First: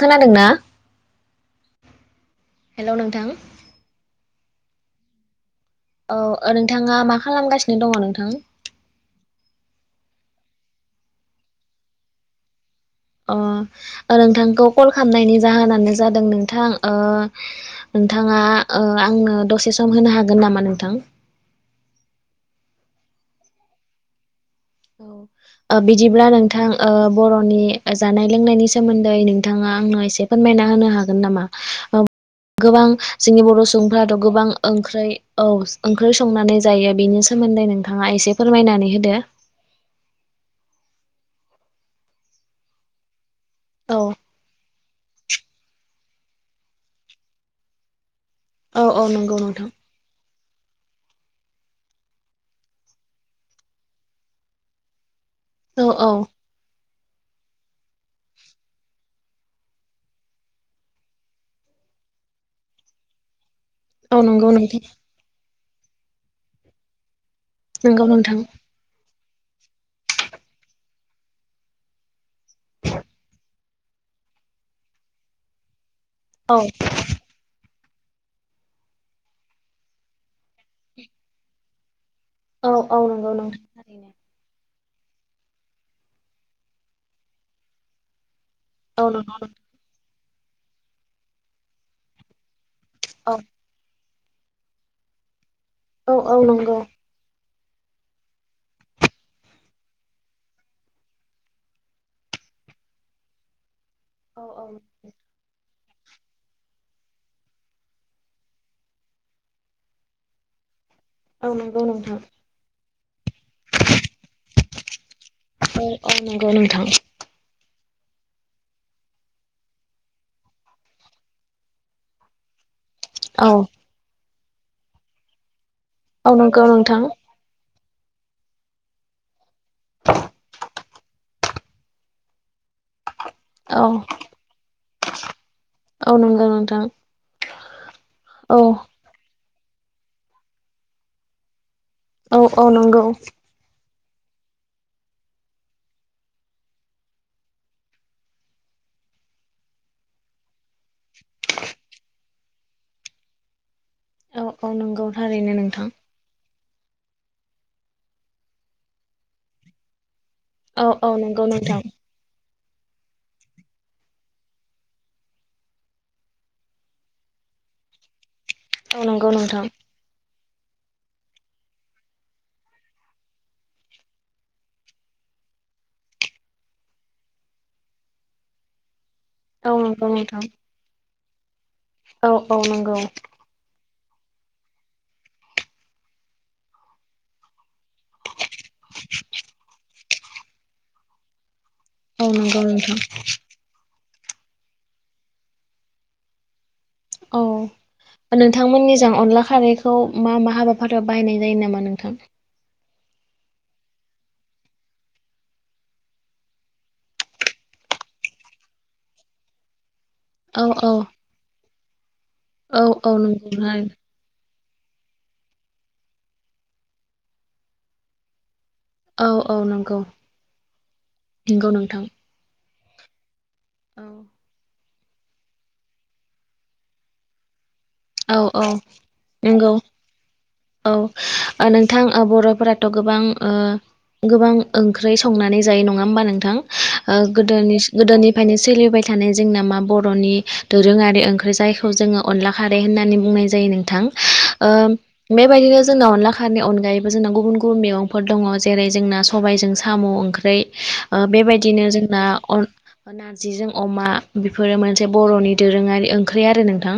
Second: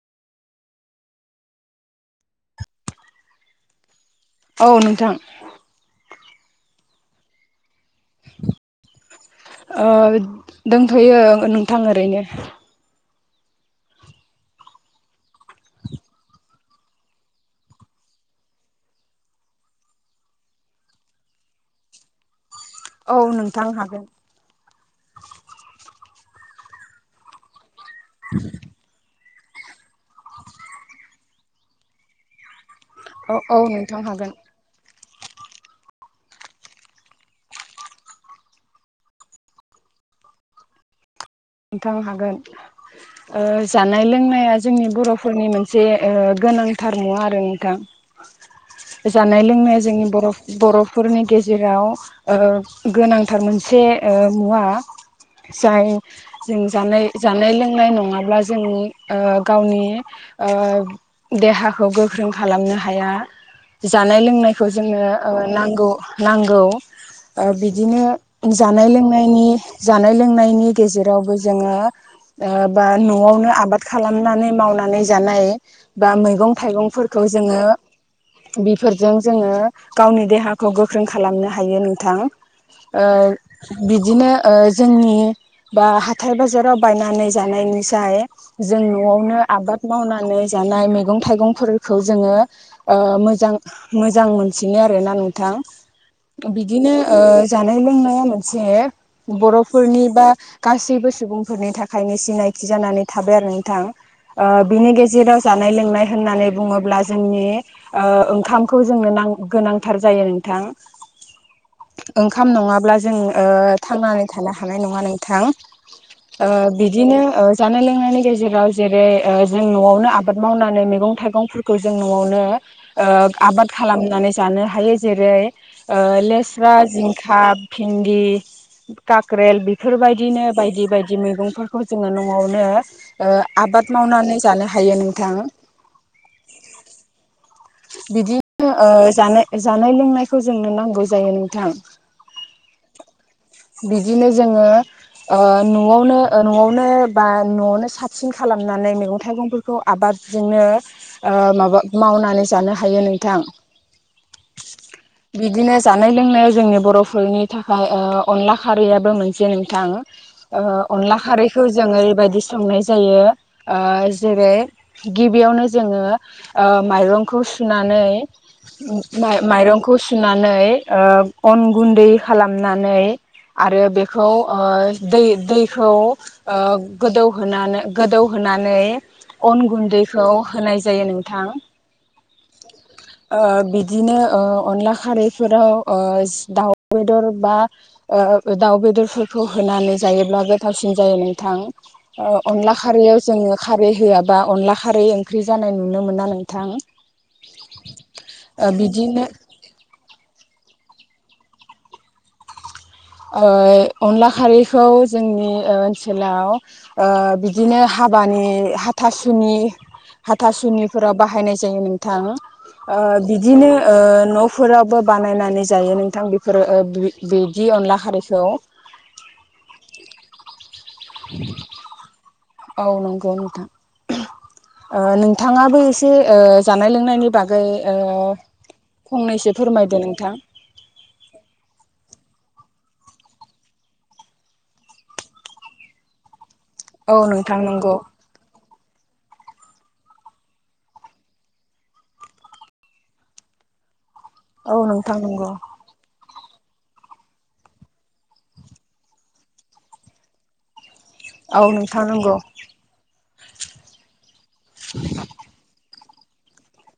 खोनादों ना हेलौ नोंथां औ नोंथां औ ओ नोंथाङा मा खालामगासिनो दङ नोंथां। ओ दोंथ'यो नोंथां ओरैनो। अ नोंथांखौ कल खालामनायनि जाहोनानो जादों नोंथां ओ नोंथाङा ओ आंनो दसे सम होनो हागोन नामा नोंथां? औ नोंथां हागोन ओ बिदिब्ला नोंथां ओ बर'नि जानाय लोंनायनि सो सोमोन्दै नोथांआ आंनो एसे फोरमायना होनो हागोन नामा ओ गोबां। औ जोंनि औ बर' नोंथां सुबुंफ्राथ' हागोन गोबां। ओंख्रै औ ओंख्रै संनानै जायो बिनि सोमोन्दै नोंथाङा एसे फोरमायनानै होदो। नोंथां हागोन ओ औ जानाय लोंनाया जोंनि बर'फोरनि मोनसे। जे ओ गोनांथार मुवा आरो औ औ नोंथां नंगौ जानाय नोंथां लोंनाया जोंनि बर'। बर'फोरनि गेजेराव ओ गोनांथार मोनसे ओ मुवा। औ जाय औ जों जानाय जानाय लोंनाय नङाब्ला जों ओ गावनि ओ देहाखौ गोख्रों खालामनो हाया। औ जानाय नंगौ लोंनायखौ नोंथां जोंनो ओ नांगौ नांगौ ओ बिदिनो। नंगौ नोंथां। जानाय लोंनायनि जानाय लोंनायनि गेजेरावबो जोङो। ओ बा न'आवनो आबाद खालामनानै मावनानै जानाय बा मैगं औ थाइगंफोर खौ जोङो बेफोरजों जोङो गावनि देहा खौ गोख्रों खालामनो हायो नोंथां औ औ ओ नंगौ नोंथां थारैनो बिदिनो ओ जोंनि। बा हाथाय बाजाराव बायनानै जानायनिसाय जों औ नंगौ न'आवनो नोंथां आबाद। मावनानै जानाय मैगं थायगं फोरखौ जोङो ओ औ मोजां। मोजां मोनसिनो आरो ना नोंथां औ औ नंगौ बिदिनो। ओ जानाय लोंनाया मोनचे बर'फोरनि बा गासैबो सुबुंफोरनि थाखायनो सिनायथि जानानै थाबाय आरो नोंथां औ ओ औ बिनि गेजेराव। जानाय लोंनाय होननानै बुङोब्ला जोंनि। ओ‌ ओंखामखौ जोंनो नां गोनांथार जायो नोंथां। औ नंगौ नोंथां ओंखाम नङाब्ला जों ओ थांनानै थानो हानाय नङा नोंथां। ओ औ औ नंगौ नोंथां बिदिनो ओज जानाय लोंनायनि गेजेराव जेरै ओ जों न'आवनो आबाद मावनानै मैगं थाइगंफोरखौ जों न'आवनो ओ औ आबाद खालामनानै जानो हायो जेरै ओ औ नंगौ लेस्रा, नोंथां जिं खा भिन्दि, काक्रेल बेफोर बायदिनो दि बायदि मैगंफोरखौ जोङो न'आवनो ओ औ आबाद मावनानै जानो हायो नोंथां। औ नंगो नोंथां। बिदि औ नो जानाय जानाय लोंनायखौ जोंनो नांगौ जायो नोंथां। औ औ नंगौ। बिदिनो जोङो ओ न'आवनो ओ न'आवनो बा न'आवनो साबसिन खालामनानै मेगं थाइगंफोर खौ आबादजोंनो ओ माबा मावनानै जानो हायो नोंथां औ औ नंगौ थारैनो बिदिनो नोंथां जानाय लो लोंनायाव जोंनि बर'फोरनि थाखाय ओ अनला खारैयाबो मोनसे नोंथां। ओ औ औ अनला नंगौ खारैखौ नोंथां जों ओरैबायदिस संनाय जायो ओ जेरै गिबियावनो जोङो ओ माइरं खौ सुनानै औ नंगौ माइ नोंथां माइरंख खौ सुनानै ओ अन गुन्दै खालामनानै आरो बेखौ ओ दै दैखौ ओ गोदौ होनानो गोदौ होनानै अन औ नंगौ गुन्दैखौ नोंथां होनाय जायो नोंथां। औ औ नोंगौ। ओ बिदिनो ओ अनला खारैफोराव ओ दाउ बेदर बा ओ दाउ बेदरफोरखौ होनानै जायोब्ला गोथावसिन जायो नोंथां। औ ओ नंगौ अनला नोंथां खारैयाव जोङो खारै होआबा अनला खारै ओंख्रि जानाय नुनो मोना नोंथां। औ ओ नोंथांमोननिजों बिदिनो अनला खारै खौ मा मा हाबाफारियाव बाहायनाय जायो नामा नोंथां? ओ अनला खारैखौ जोंनि ओ ओनसोलाव ओ बिदिनो हाबानि हाथासुनि औ औ हाथासुनिफोराव बाहायनाय जायो नोंथां ओ औ औ बिदिनो नंगौ ओ न' फोरावबो बानायनानै जायो नोंथां बेफोरो ओ बि-बिदि अनला खारैखौ। औ औ नंगौ। नंगौ नोंथां औ नंगौ नोंथां। औ ओ नोंथाङाबो एसे ओ जानाय लोंनायनि बाग गै ओ औ औ फंनैसो नंगौ फोरमायदो नोंथां। औ ओ नोंथां ओ बर'फोराथ' गोबां ओ गोबां ओंख्रै संनानै जायो नङा ओमबा नोंथां औ ओ नोंथां गोदोनिस नंगौ गोदोनि फायनो सोलिबाय जोंना मा बर'नि दोरोङारि ओंख्रै जायखौ जोङो अनला खारै होननानै बुंनाय जायो नोंथां ओ औ नोंथां नंगौ बेबायदिनो जोंना अनला खारैनि अनगायैबो जोंना गुबुन गुबुन मेगंफोर दङ जेरै जोंना सबायजों साम' ओंख्रै। ओ औ बेबायदिनो नोंथां जोंना नंगौ अन नारजिजों अमा बेफोरो मोनसे बर'नि दोरोङारि ओंख्रि आरो नोंथां।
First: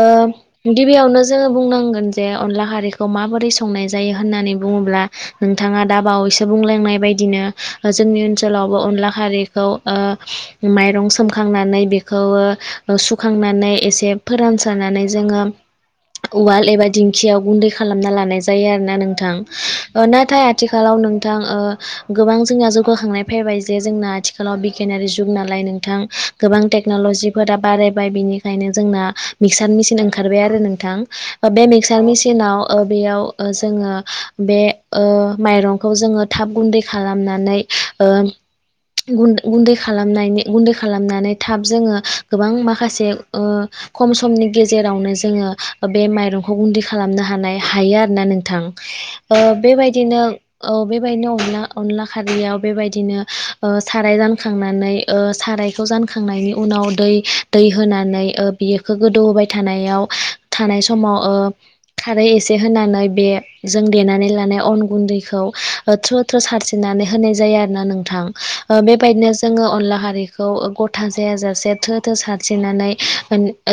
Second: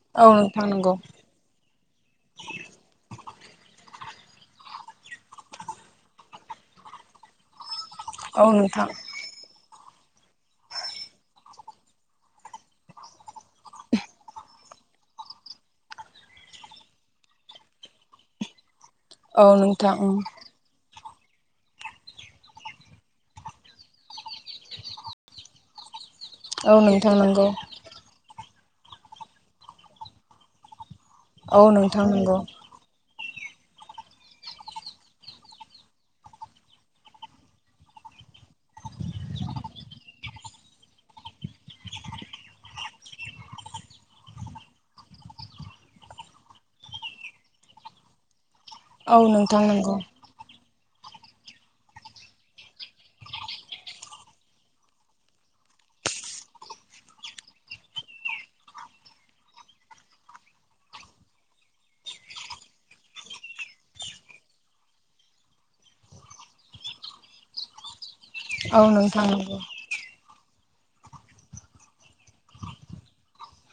ओ औ नोंथां नंगौ गिबियावनोज जोङो बुंनांगोन जे अनला खारिखौ माबोरै संनाय जायो होननानै बुङोब्ला नोंथाङा दा बावैसो बुंलायनाय बायदिनो जोंनि औ ओनसोलावबो नोंथां अनला खारि खौ ओ माइरं सोमखांनानै बेखौ सुखांनानै एसे फोरान सोनानै जोङो उवाल एबा दिंखियाव गुन्दै खालामना लानाय जायो आरोना नों थां औ नोंथां उम। नाथाय आथि आथिखालाव नोंथां ओ गोबां जोंया जौगाखांनाय फैबाय जे जोंना आथिखालाव बिगियानारि जुग नालाय नों थां गोबां औ नोंथां नंगौ टेक्न'लजिफोरा बारायबाय बिनिखायनो जोंना मिक्सार मिसिन ओंखारबाय आरो नोंथां औ बे मिक्सार नोंथां नंगौ मिसिनाव ओ बेयाव जोङो बे ओ माइरंखौ जोङो थाब गुन्दै खालामनानै ओम गुन गुन्दै खालामनायनि गुन्दै खालामनानै थाब जोङो गोबां माखासे ओ खम समनि गेजेरावनो जोङो बे माइरंखौ गुन्दै खालामनो हानाय हायो आरोना नोंथां। औ ओ नोंथां नंगौ बेबायदिनो औ बेबायदिनो अनला अनला खारियाव बेबायदिनो ओ साराय जानखांनानै ओ सारायखौ जानखांनायनि उनाव दै दै होनानै ओ बेखौ गोदौहोबाय थानायाव थानाय समाव ओ खारै एसे होनानै बे जों देनानै लानाय अन गुन्दैखौ ओ थ्रु थ्रु सारसि्रिनानै होनाय जायो आरो ना नोंथां ओ औ नोंथां बेबायदिनो नंगौ जोङो अनला खारै खौ गथा जायाजासे थो थो सारस्रिनानै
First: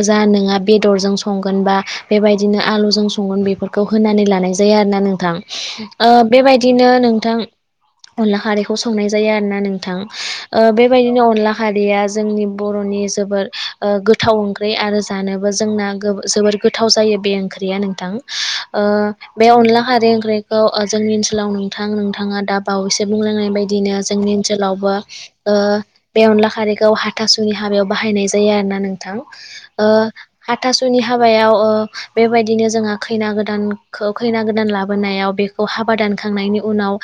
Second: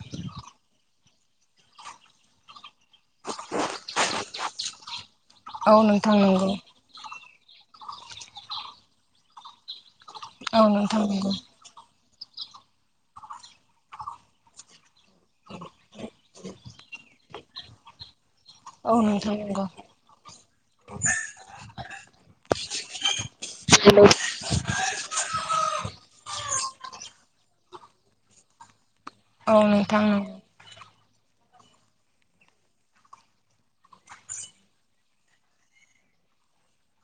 जा नङा बेदरजों स संगोनबा बेबायदिनो आलुजों सं संगोन बेफोरखौ होनानै लानाय नोंथां औ ओ नोंथां नंगौ बेबायदिनो नोंथां। अनला खारैखौ संनाय जायो आरो ना नोंथां औ नोंथां बेबायदिनो नंगौ अनला खारिया जोंनि बर'नि जोबोद गोथाव ओंख्रि आरो जानोबो जोंना गोबो जोबोर गोथाव जायो बे ओंख्रिया नोंथां। ओ औ नोंथां बे नंगौ अनला खार ओंख्रि खौ जोंनि ओनसोलाव नोंथां नोंथाङा दा बावैसो बुंलांनाय बायदिनो जोंनि ओनसोलावबो ओ बे अनला खारैखौ हाथासुनि हाबायाव बाहायनाय जायो आरो ना नोंथां। औ ओ नोंथां नंगौ हाथासुनि हाबायाव ओ बेबायदिनो जोंहा खैना गोदानखौ खैना गोदान लाबोनायाव बे खौ हाबा दानखांनायनि उनाव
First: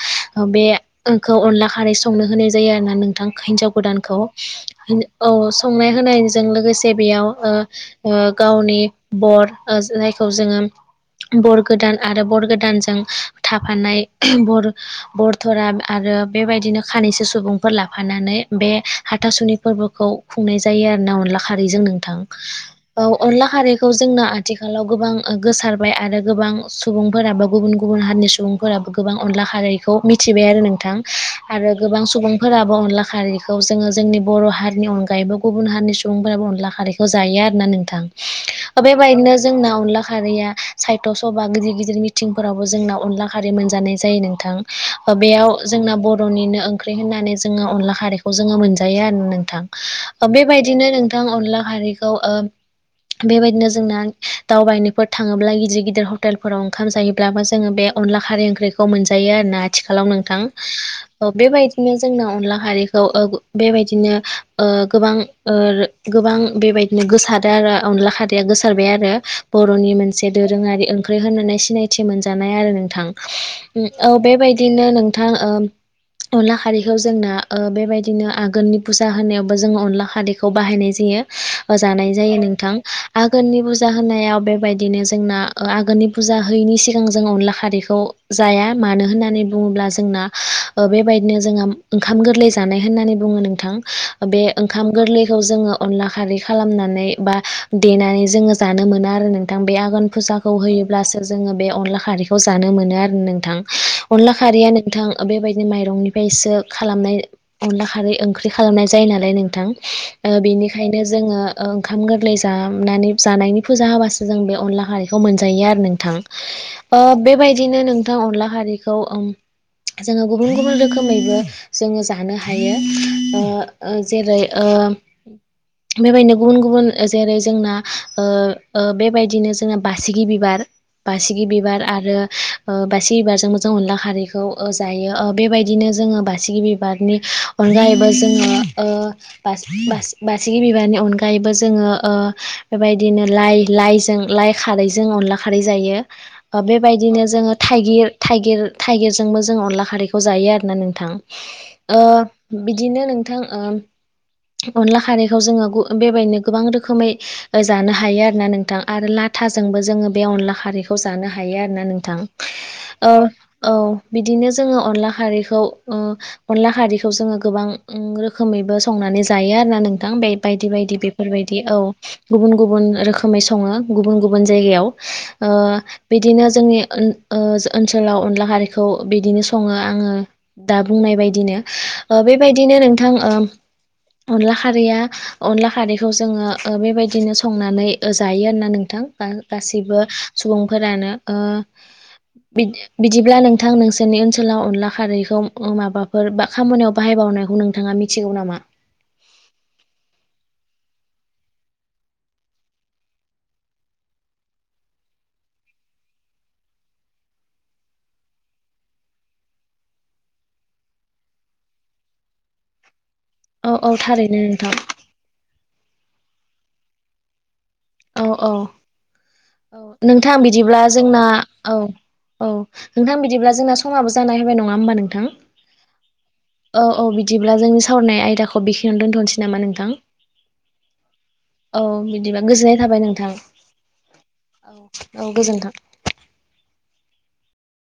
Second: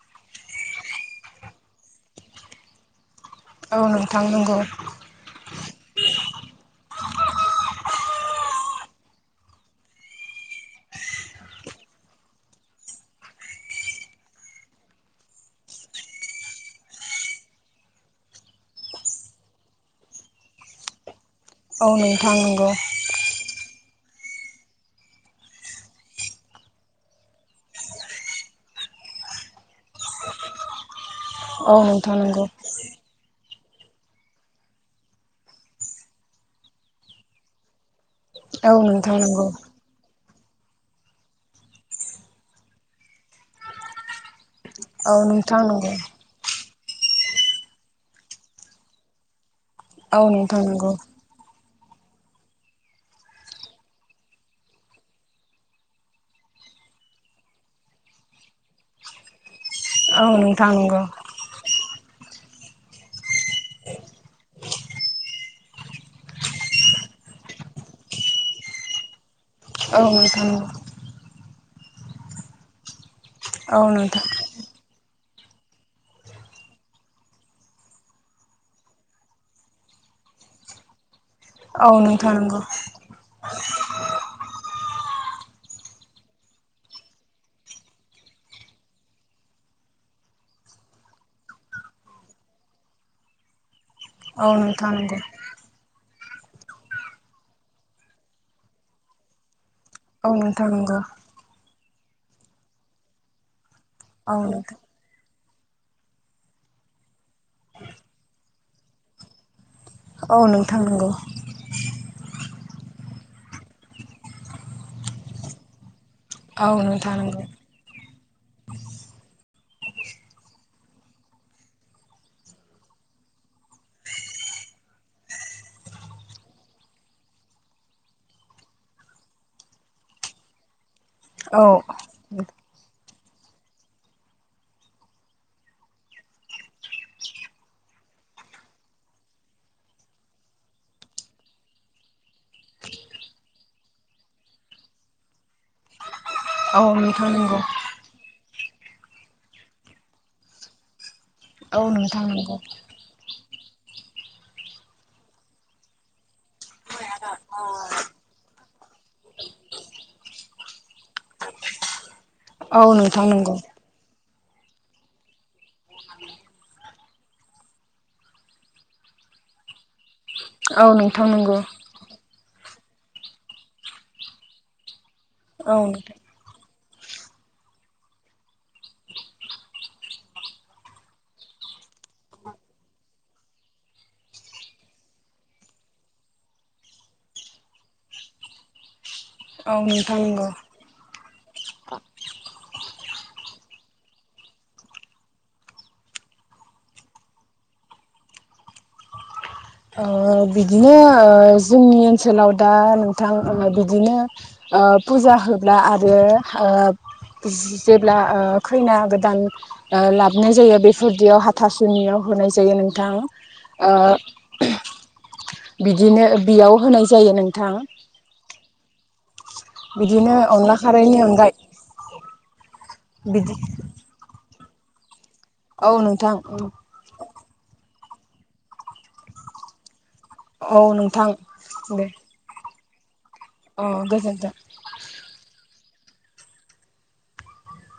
बेखौ अनला खारै संनो होनाय जायो आरोना नों थां हिनजाव औ गोदानखौ नोंथां नंगौ औ संनाय होनायजों लोगोसे जे बेयाव ओ ओ गावनि बर जायखौ जोङो बर गोदान आरो बर गोदानजों थाफानाय बर बरथरा आरो बेबायदिनो खानैसो सुबुंफोर लाफानानै बे हाथासुनि फोरबोखौ खुंनाय जायो आरो ना अनला खारै जों औ नोंथां। नंगौ औ अनला खारैखौ जोंना आथिखालाव गोबां गोसारबाय आरो गोबां सुबुंफोराबा गुबुन गुबुन हारिनि सुबुं फोराबो गोबां अनला खारैखौ मिथिबाय आरो नोंथां। आरो औ गोबां नोंथां नंगौ सुबुंफोराबो अनला खारिखौ जोङो जोंनि बर' हारिनि अनगायैबो गुबुन हारिनि सु सुबुंफोराबो अनला खारैखौ जायो आरो ना नोंथां औ नोंथां बेबायदिनो नंगौ जोंना अनला खारैया साहित्य सभा गिदिर गिदिर मिथिंफोरावबो जोंना अनला खारि मोनजानाय जायो नोंथां। औ नोंथां नंगौ औ ओ बेयाव नोंथां जोंना नंगौ बद बर'निनो ओंख्रि होननानै जोङो अनला खारैखौ जोङो मोनजायो आरो नोंथां। औ नोथां बेबायदिनो नंगौ। नोंथां अनला खारिखौ ओ बेबायदिनो जोंना दावबायनोफोर थाङोब्ला गिदिर गिदिर हटेलफोराव ओंखाम जायोब्लाबो जोङो बे। अनला खारै ओंख्रिखौ मोनजायो आरो ना आथिखालाव नोंथां बेबायदिनो जोंना अनला खारिखौ ओ बेबायदिनो गोबां। ओ गोबां बेबायदिनो गोसारो आरो अनला खारियै गोसारबाय आरो। बर'नि औ मोनसे नोंथां दोरोङारि ओंख्रि होननानै सिनायथि मोनजानाय आरो नोंथां। औ बेबायदिनो नोंथां ओ अनला खारैखौ जोंना ओ बेबायदिनो आघोननि फुजा होनायावबो जोङो अनला खारै। बेखौ बाहायनाय जायो औ जानाय जायो नंगौ नोंथां। आघोननि बुजा होनायाव बेबायदिनो जोंना आघोननि बुजा हैयैनि सिगां जों अनला खारैखौ। जाया मानो होननानै बुङोब्ला जोंना ओ बेबायदिनो जोंङो ओंखाम गोरलै जानाय होननानै बुङो नोंथां बे औ नोंथां ओंखाम नंगौ गोरलै। जोंङो अनला खारै खालामनानै बा देनानै जानो मोनो आरो नोंथां बे आघोन। औ फुजाखौ नोंथां नंगौ होयोब्लासो जोङो बे अनला खारैखौ जानो मोनो आरो नोंथां। अनला खारिया नोंथां। बेबायदि माइरंनिफ्रायसो खालामनाय अनला खारै ओंख्रि खालामनाय जायो नालाय नोंथां। ओ औ नोंथां बेनिखायनो नंगौ जोंङो। ओ गोरलै जानानै जानायनि फुजा होबासो जों बे अनला खारैखौ मोनजायो आरो नोंथां। औ ओ नोंथां नंगौ बेबायदिनो नोंथां अनला खारिखौ। जोङो गुबुन गुबुन रोखोमैबो। जोङो जानो हायो ओ जेरै ओ बेबायदिनो गुबुन गुबुन जेरै जोंना ओ ओ बेबायदिनो जोंना बासिगि बिबार। बासिगि औ बिबार आरो। बासिगि बिबारजों मोजां अनला खारैखौ ओ जायो ओ बेबायदिनो जोङो बासिगि बिबारनि। अनला एबाजोङो ओ बास बास। बासिगि बिबारनि अनगायैबो जोङो बेबायदिनो लाइ लाइजों लाइ खारैजों अनला खारै जायो। ओ औ बेबायदिनो नोंथां जोङो नंगौ थाइगिर थाइगिर थाइगिरजोंबो जों अनला खारैखौ जायो आरोना नोंथां, औ ओ नोंथां नंगौ बिदिनो नोंथां ओ, अनला खारैखौ जोङो गु बेबायदिनो गोबां रोखोमै जानो हायो आरो ना नोंथां आरो लाथाजोंबो जोङो बे अनला खारैखौ जानो हायो आरो ना नोंथां, औ ओ नोंथां नंगौ औ बिदिनो जोङो अनला खारैखौ ओ, अनला हारिखौ जोङो गोबां रोखोमैबो संनानै जायो आरोना नोंथां बे बायदि औ बायदि नोंथां नंगौ बेफोरबायदि औ, गुबुन गुबुन रोखोमै सङो गुबुन गुबुन जायगायाव ओ औ नोंथां बिदिनो जोंनि ओ ओनसोलाव अनला हारिखौ बिदिनो सङो आङो। दा बुंनाय बादिनो ओ बेबायदिनो नोंथां ओ अनला खारैया अनला खारैखौ जोङो बेबायदिनो संनानै जायो आरा नोंथां, औ गासैबो नोंथां नंगौ सुबुंफोरानो ओ बिद बिदिब्ला नोंथां नोंसोरनि ओनसोलाव अनला खारैखौ माबाफोर बा खामानियाव बाहायबावनायखौ नोंथाङा मिथ मिथिगौ नामा? ओ बिदिनो ओ जोंनि ओनसोलाव दा नोंथां बिदिनो, ओ फुजा होब्ला आरो ओ जेब्ला ओ खैना गोदान, ओ लाबोनाय जायो बेफोरदियाव हाथासुनियाव होनाय जायो नोंथाङा, औ औ थारैनो नोंथां, बिदिनो ओ बेयाव होनाय जायो नोंथां। औ औ औ नोंथां बिदिनो अनला बिदिब्ला खारैनि जोंना अनगायै औ औ नोंथां बिदिब्ला बिदि जोंना समाबो जानाय होबाय नङा होमबा नोंथां। औ नोंथां। औ औ बिदिब्ला जोंनि सावरायनाय आयदाखौ बेखिनियावनो दोनथ'नोसै नामा नोंथां। औ नोंथां दे। दिबा गोजोननाय थाबाय नोंथां। अ गोजोनथों। औ गोजोन्थों।